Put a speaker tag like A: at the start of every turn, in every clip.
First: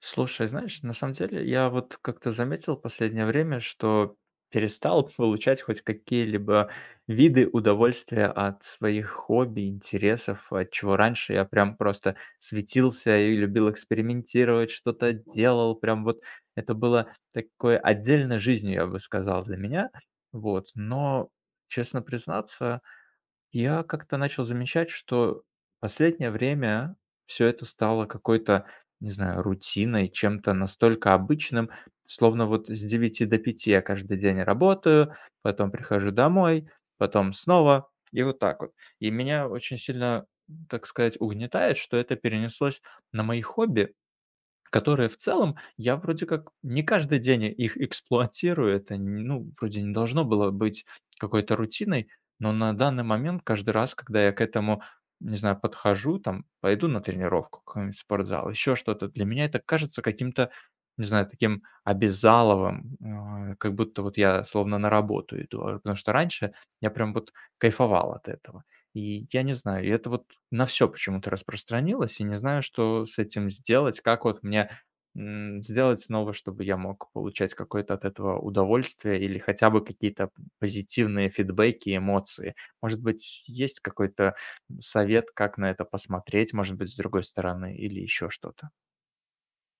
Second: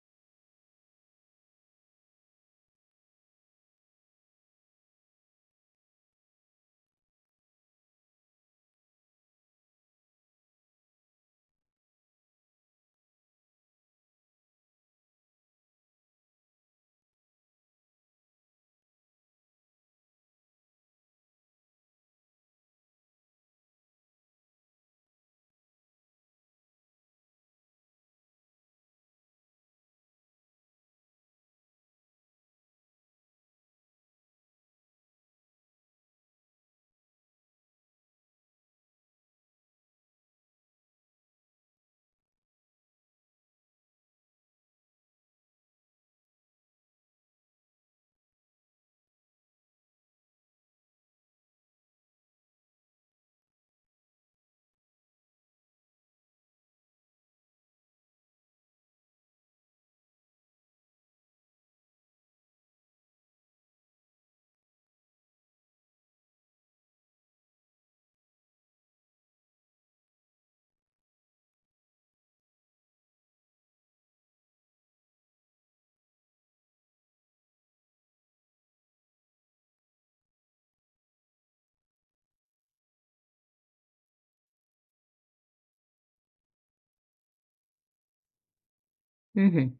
A: Слушай, знаешь, на самом деле я вот как-то заметил последнее время, что перестал получать хоть какие-либо виды удовольствия от своих хобби, интересов, от чего раньше я прям просто светился и любил экспериментировать, что-то делал, прям вот это было такой отдельной жизнью, я бы сказал, для меня, вот, но, честно признаться, я как-то начал замечать, что последнее время все это стало какой-то, не знаю, рутиной, чем-то настолько обычным, словно вот с 9 до 5 я каждый день работаю, потом прихожу домой, потом снова, и вот так вот. И меня очень сильно, так сказать, угнетает, что это перенеслось на мои хобби. Которые в целом я вроде как не каждый день их эксплуатирую. Это, вроде не должно было быть какой-то рутиной, но на данный момент каждый раз, когда я к этому, не знаю, подхожу, там, пойду на тренировку в какой-нибудь спортзал, еще что-то, для меня это кажется каким-то, не знаю, таким обязаловым, как будто вот я словно на работу иду. Потому что раньше я прям вот кайфовал от этого. И я не знаю, и это вот на все почему-то распространилось, и не знаю, что с этим сделать. Как вот мне, сделать снова, чтобы я мог получать какое-то от этого удовольствие или хотя бы какие-то позитивные фидбэки, эмоции? Может быть, есть какой-то совет, как на это посмотреть, может быть, с другой стороны или еще что-то?
B: Мгм.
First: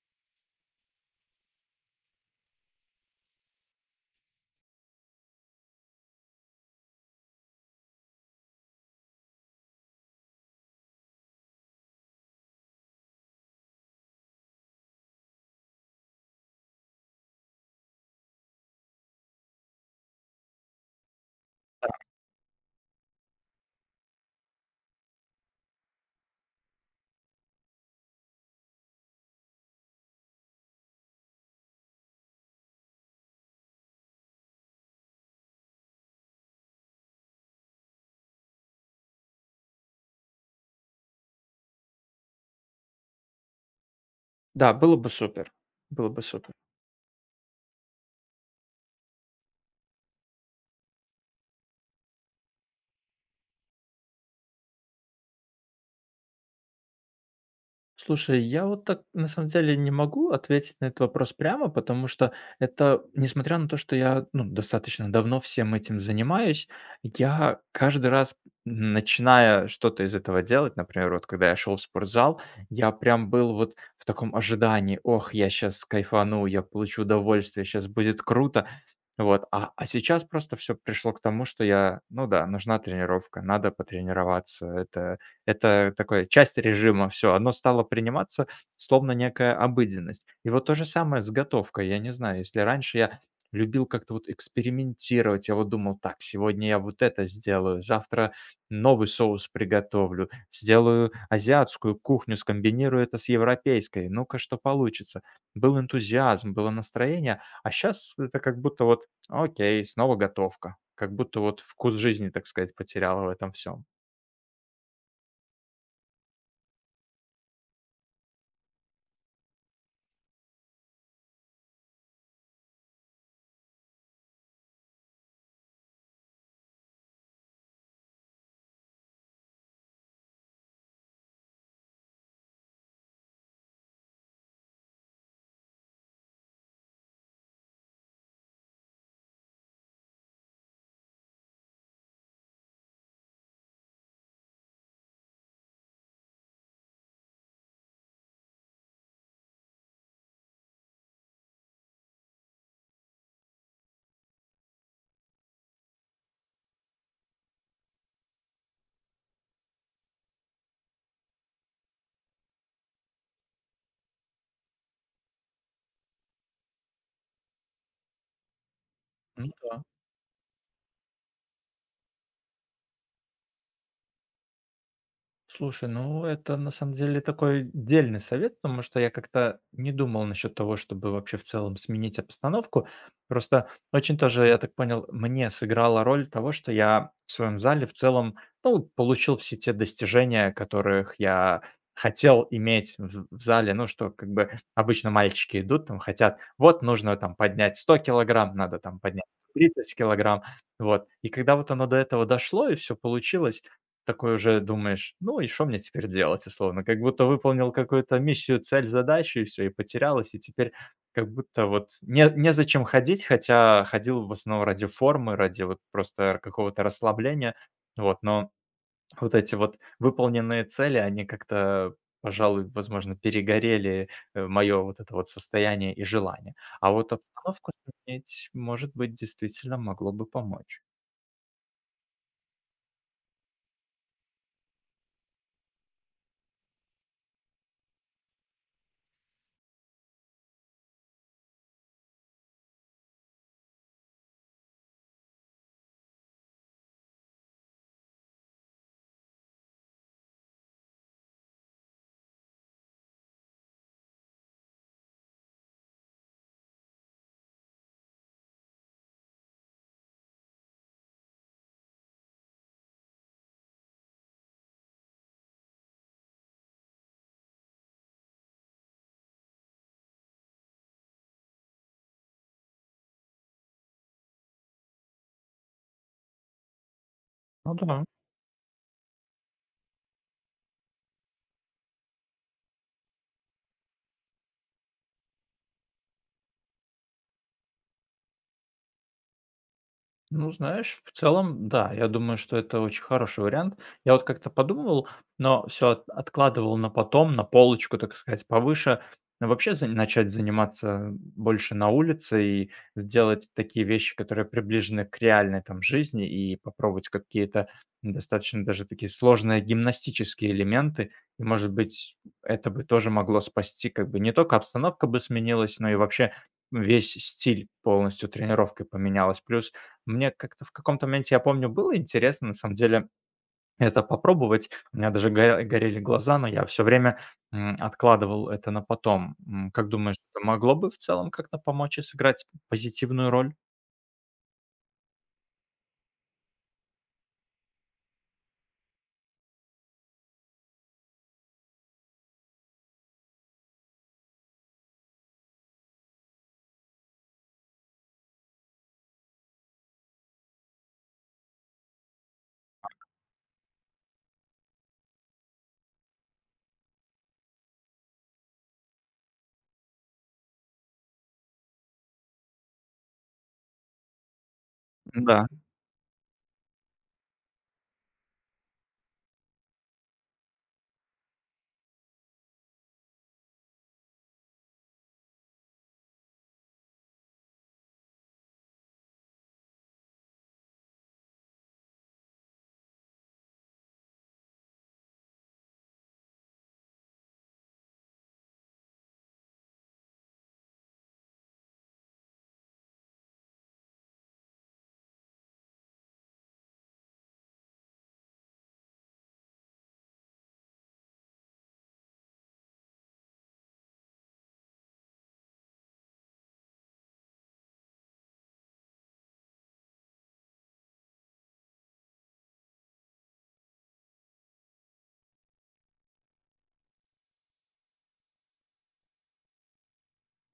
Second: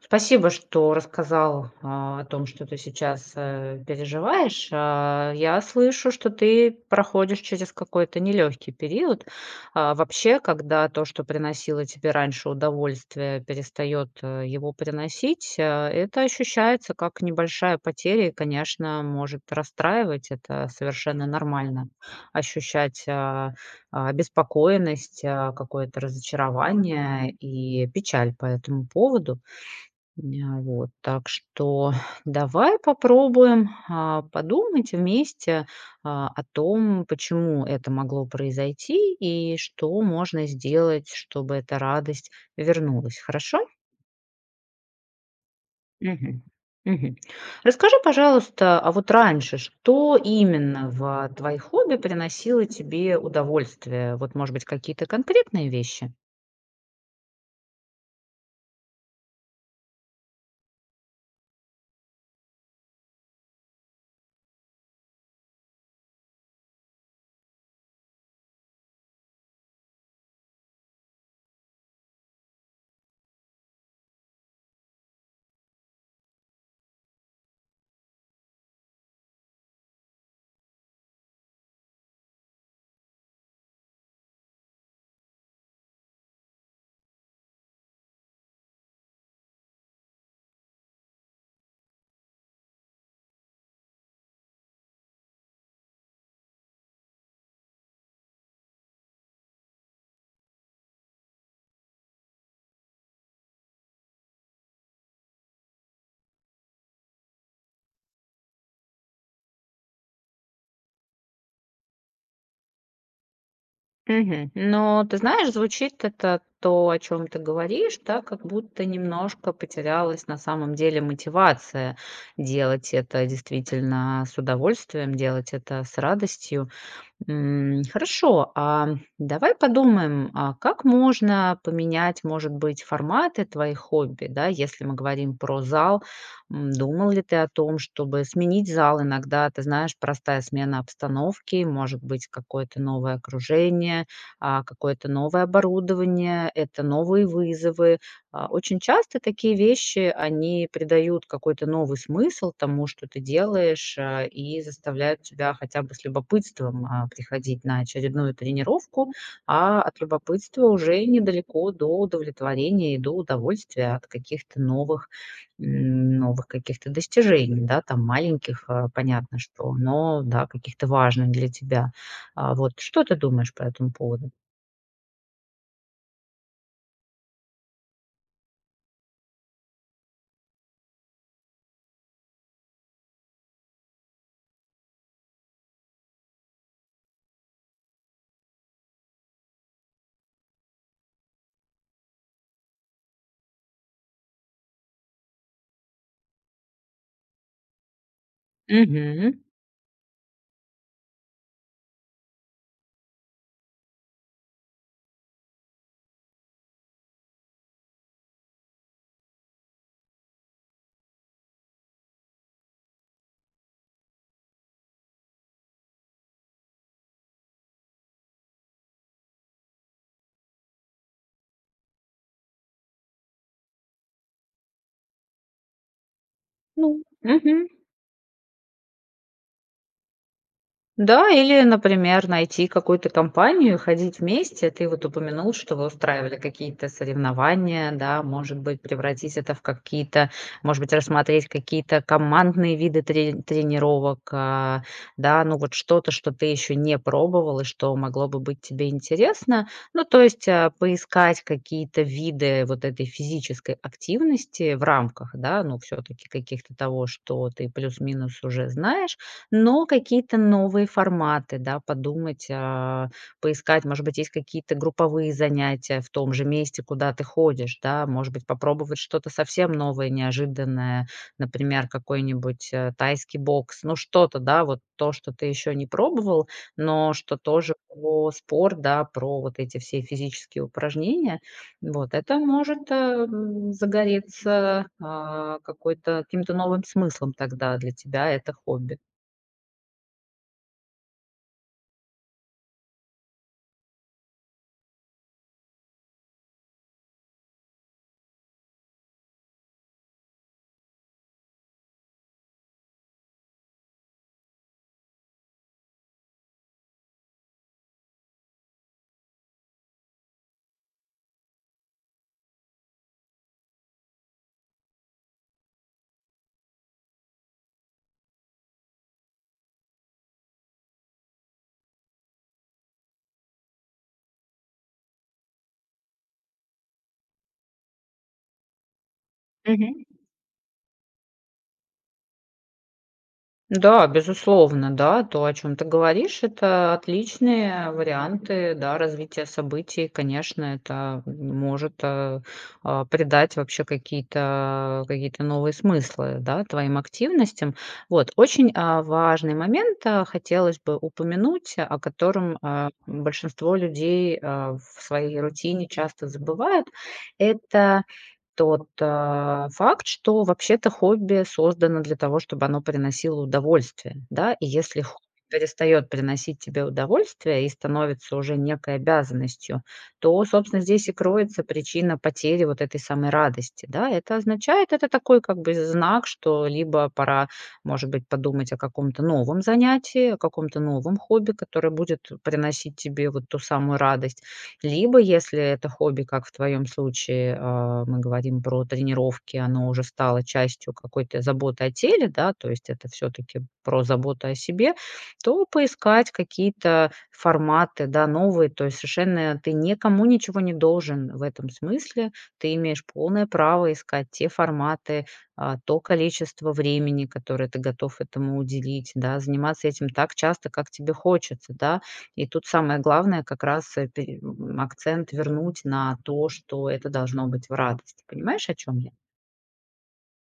B: Спасибо, что рассказал, о том, что ты сейчас, переживаешь. Я слышу, что ты проходишь через какой-то нелегкий период. Вообще, когда то, что приносило тебе раньше удовольствие, перестает, его приносить, это ощущается как небольшая потеря и, конечно, может расстраивать. Это совершенно нормально ощущать, беспокоенность, какое-то разочарование и печаль по этому поводу. Ня вот, так что давай попробуем, подумать вместе, о том, почему это могло произойти и что можно сделать, чтобы эта радость вернулась. Хорошо?
A: Да, было бы супер, было бы
B: Мгм.
A: супер.
B: Мгм. Расскажи, пожалуйста, а вот раньше, что именно в твоих хобби приносило тебе удовольствие? Вот, может быть, какие-то конкретные вещи?
A: Слушай, я вот так на самом деле не могу ответить на этот вопрос прямо, потому что это, несмотря на то, что я ну, достаточно давно всем этим занимаюсь, я каждый раз, начиная что-то из этого делать, например, вот когда я шел в спортзал, я прям был вот в таком ожидании, ох, я сейчас кайфану, я получу удовольствие, сейчас будет круто. Вот, а сейчас просто все пришло к тому, что я, ну да, нужна тренировка, надо потренироваться, это такое часть режима, все. Оно стало приниматься словно некая обыденность. И вот то же самое с готовкой. Я не знаю, если раньше я любил как-то вот экспериментировать, я вот думал: "Так, сегодня я вот это сделаю, завтра новый соус приготовлю, сделаю азиатскую кухню, скомбинирую это с европейской, ну-ка, что получится". Был энтузиазм, было настроение, а сейчас это как будто вот: "Окей, снова готовка". Как будто вот вкус жизни, так сказать, потеряла в этом всем.
B: Мгм. Но ты знаешь, звучит это то, о чем ты говоришь, да, как будто немножко потерялась на самом деле мотивация делать это действительно с удовольствием, делать это с радостью. Хорошо, а давай подумаем, а как можно поменять, может быть, форматы твоих хобби, да, если мы говорим про зал. Думал ли ты о том, чтобы сменить зал иногда? Ты знаешь, простая смена обстановки, может быть, какое-то новое окружение, какое-то новое оборудование, это новые вызовы. Очень часто такие вещи, они придают какой-то новый смысл тому, что ты делаешь, и заставляют тебя хотя бы с любопытством, приходить на очередную тренировку, а от любопытства уже недалеко до удовлетворения и до удовольствия от каких-то новых, новых каких-то достижений, да, там маленьких, понятно что, но, да, каких-то важных для тебя. Вот что ты думаешь по этому поводу?
A: Слушай, ну это на самом деле такой дельный совет, потому что я как-то не думал насчет того, чтобы вообще в целом сменить обстановку. Просто очень тоже, я так понял, мне сыграла роль того, что я в своем зале в целом, ну, получил все те достижения, которых я хотел иметь в зале, ну, что как бы обычно мальчики идут, там хотят, вот нужно там поднять 100 килограмм, надо там поднять
B: Мгм.
A: 30 килограмм, вот. И когда вот оно до этого дошло и все получилось, такой уже думаешь: "Ну и что мне теперь делать?" Условно. Как будто выполнил какую-то миссию, цель, задачу и все, и потерялась, и теперь как будто вот не незачем ходить, хотя ходил в основном ради формы, ради вот просто какого-то расслабления. Вот, но вот эти вот выполненные цели, они как-то, пожалуй, возможно, перегорели, мое вот это вот состояние и желание.
B: Ну,
A: А вот
B: мгм.
A: обстановку сменить, может быть, действительно могло бы помочь.
B: Да, или, например, найти какую-то компанию, и ходить вместе. Ты вот упомянул, что вы устраивали какие-то соревнования, да, может быть, превратить это в какие-то, может быть, рассмотреть какие-то командные виды тренировок, да, ну вот что-то, что ты еще не пробовал и что могло бы быть тебе интересно. Ну, то есть поискать какие-то виды вот этой физической активности в рамках, да, ну, все-таки каких-то того, что ты плюс-минус уже знаешь, но какие-то новые форматы, да, подумать, поискать, может быть, есть какие-то групповые занятия в том же месте, куда ты ходишь, да, может быть, попробовать что-то совсем новое, неожиданное, например, какой-нибудь тайский бокс, ну что-то, да, вот то, что ты еще не пробовал, но что тоже
A: Ну да.
B: про спорт, да, про вот эти все физические упражнения, вот, это может загореться какой-то, каким-то новым смыслом тогда для тебя это хобби.
A: Ну, знаешь, в целом, да, я думаю, что это очень хороший вариант. Я вот как-то подумывал, но все откладывал на потом, на полочку, так сказать, повыше. Но вообще начать заниматься больше на улице и делать такие вещи, которые приближены к реальной там жизни, и попробовать какие-то достаточно даже такие сложные гимнастические элементы. И, может быть, это бы тоже могло спасти, как бы не только обстановка бы сменилась, но и вообще весь стиль полностью тренировкой поменялась. Плюс мне как-то в каком-то моменте, я помню, было интересно на самом деле это попробовать. У меня даже горели глаза, но я все время, откладывал это на потом. Как
B: Мгм.
A: думаешь, это могло бы в целом как-то помочь и сыграть позитивную роль?
B: Да, безусловно, да, то, о чем ты говоришь, это отличные варианты, да, развития событий. Конечно, это может, придать вообще какие-то новые смыслы, да, твоим активностям. Вот, очень, важный момент, хотелось бы упомянуть, о котором, большинство людей, в своей рутине часто забывают. Это тот, факт, что вообще-то хобби создано для того, чтобы оно приносило удовольствие, да. И если хобби
A: Да.
B: перестает приносить тебе удовольствие и становится уже некой обязанностью, то, собственно, здесь и кроется причина потери вот этой самой радости, да. Это означает, это такой как бы знак, что либо пора, может быть, подумать о каком-то новом занятии, о каком-то новом хобби, которое будет приносить тебе вот ту самую радость. Либо, если это хобби, как в твоем случае, мы говорим про тренировки, оно уже стало частью какой-то заботы о теле, да, то есть это все-таки про заботу о себе, то поискать какие-то форматы, да, новые, то есть совершенно ты никому ничего не должен в этом смысле, ты имеешь полное право искать те форматы, то количество времени, которое ты готов этому уделить, да, заниматься этим так часто, как тебе хочется, да, и тут самое главное как раз, акцент вернуть на то, что это должно быть в радости. Понимаешь, о чем я?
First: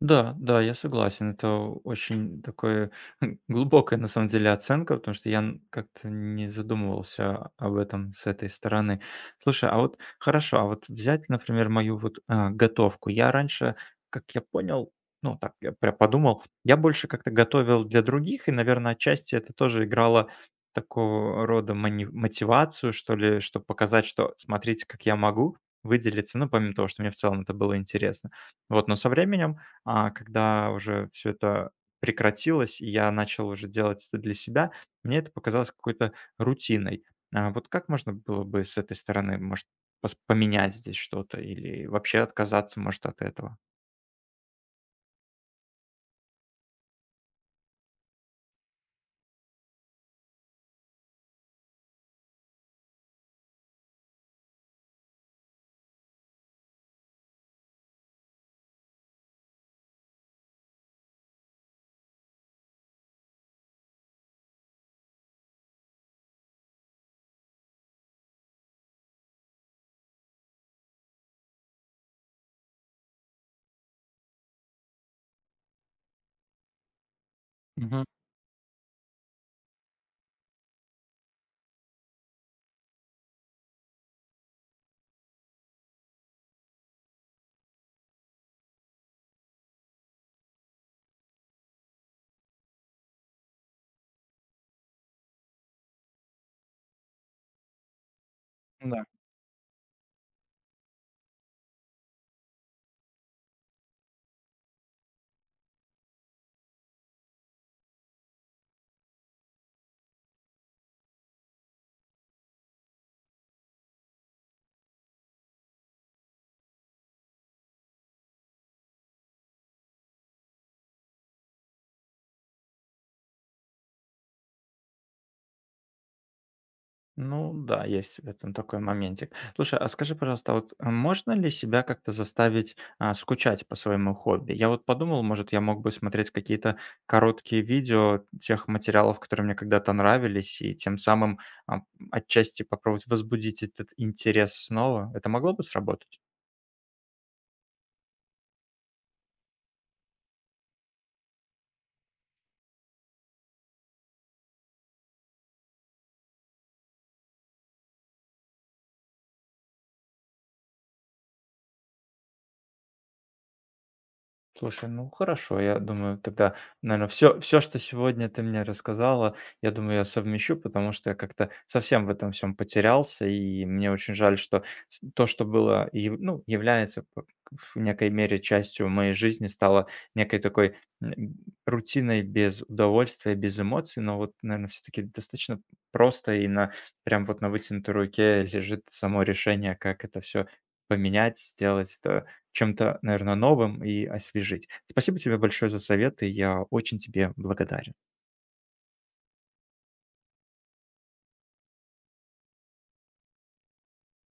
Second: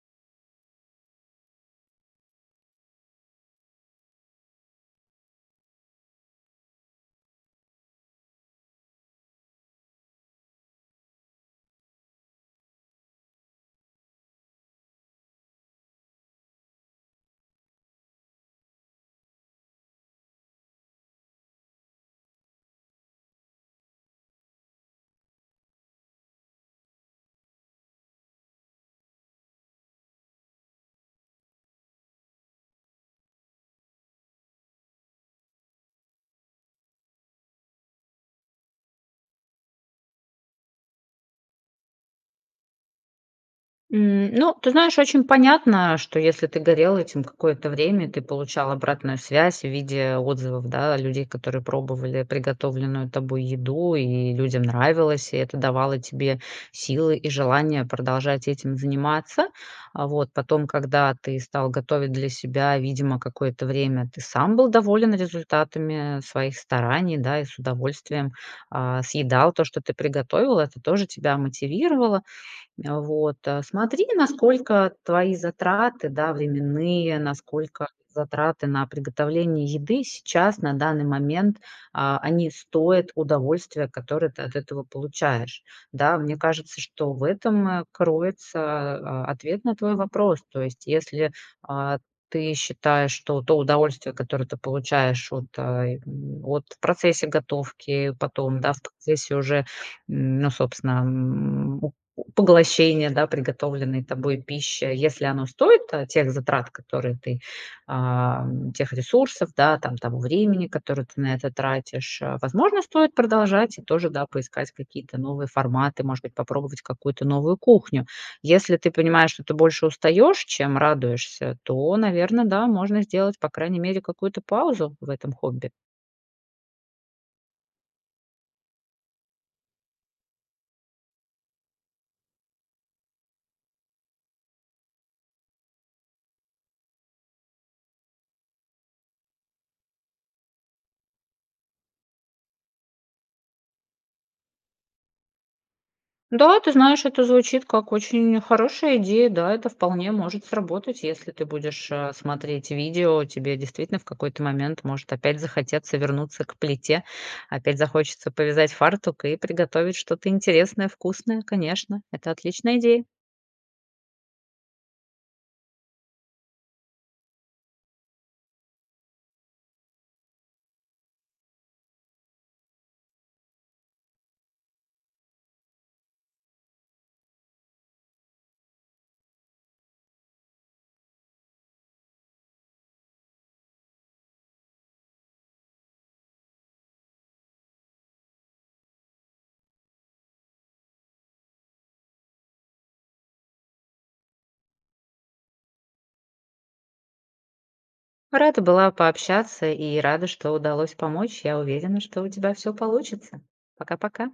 A: Да, да, я согласен. Это очень такое глубокая, на самом деле, оценка, потому что как-то не задумывался об этом с этой стороны. Слушай, а вот хорошо, а вот взять, например, мою вот готовку. Я раньше, как я понял, ну так, я прям подумал, я больше как-то готовил для других, и, наверное, отчасти это тоже играло такого рода мотивацию, что ли, чтобы показать, что смотрите, как я могу выделиться, ну, помимо того, что мне в целом это было интересно. Вот, но со временем когда уже все это прекратилось, и я начал уже делать это для себя, мне это показалось какой-то рутиной. А вот как можно было бы с этой стороны, может, пос поменять здесь что-то или вообще отказаться, может, от этого?
B: Ну, ты знаешь, очень понятно, что если ты горел этим какое-то время, ты получал обратную связь в виде отзывов, да, людей, которые пробовали приготовленную тобой еду, и людям нравилось, и это давало тебе силы и желание продолжать этим заниматься. А вот потом, когда ты стал готовить для себя, видимо, какое-то время ты сам был доволен результатами своих стараний, да, и с удовольствием съедал то, что ты приготовил, это тоже тебя мотивировало. Смотри, насколько твои затраты, да, временные, насколько
A: Мгм.
B: затраты на приготовление еды сейчас, на данный момент, они стоят удовольствия, которое ты от этого получаешь. Да, мне кажется, что в этом, кроется, ответ на твой вопрос. То есть если, а, ты считаешь, что то удовольствие, которое ты получаешь от, от в процессе готовки, потом, да, в
A: Да.
B: процессе уже, ну, собственно, поглощение, да, приготовленной тобой пищи, если оно стоит, тех затрат, которые ты, тех ресурсов, да, там того времени, которое ты на это тратишь, возможно, стоит продолжать и тоже, да, поискать какие-то новые форматы, может быть, попробовать какую-то новую кухню. Если ты понимаешь, что ты больше устаешь, чем радуешься, то, наверное, да, можно сделать, по крайней мере, какую-то паузу в этом хобби.
A: Ну да, есть в этом такой моментик. Слушай, а скажи, пожалуйста, а вот можно ли себя как-то заставить скучать по своему хобби? Я вот подумал, может, я мог бы смотреть какие-то короткие видео тех материалов, которые мне когда-то нравились, и тем самым а, отчасти попробовать возбудить этот интерес снова. Это могло бы сработать?
B: Да, ты знаешь, это звучит как очень хорошая идея. Да, это вполне может сработать, если ты будешь смотреть видео, тебе действительно в какой-то момент может опять захотеться вернуться к плите, опять захочется повязать фартук и приготовить что-то интересное, вкусное, конечно. Это отличная идея.
A: Слушай, ну хорошо, я думаю, тогда, наверное, все, все, что сегодня ты мне рассказала, я думаю, я совмещу, потому что я как-то совсем в этом всем потерялся, и мне очень жаль, что то, что было, и, ну, является в некой мере частью моей жизни, стало некой такой рутиной без удовольствия, без эмоций, но вот, наверное, все-таки достаточно просто и на прям вот на вытянутой руке лежит само решение, как это все поменять, сделать это чем-то, наверное, новым и освежить. Спасибо тебе большое за советы. Я очень тебе благодарен.
B: Рада была пообщаться и рада, что удалось помочь. Я уверена, что у тебя все получится. Пока-пока.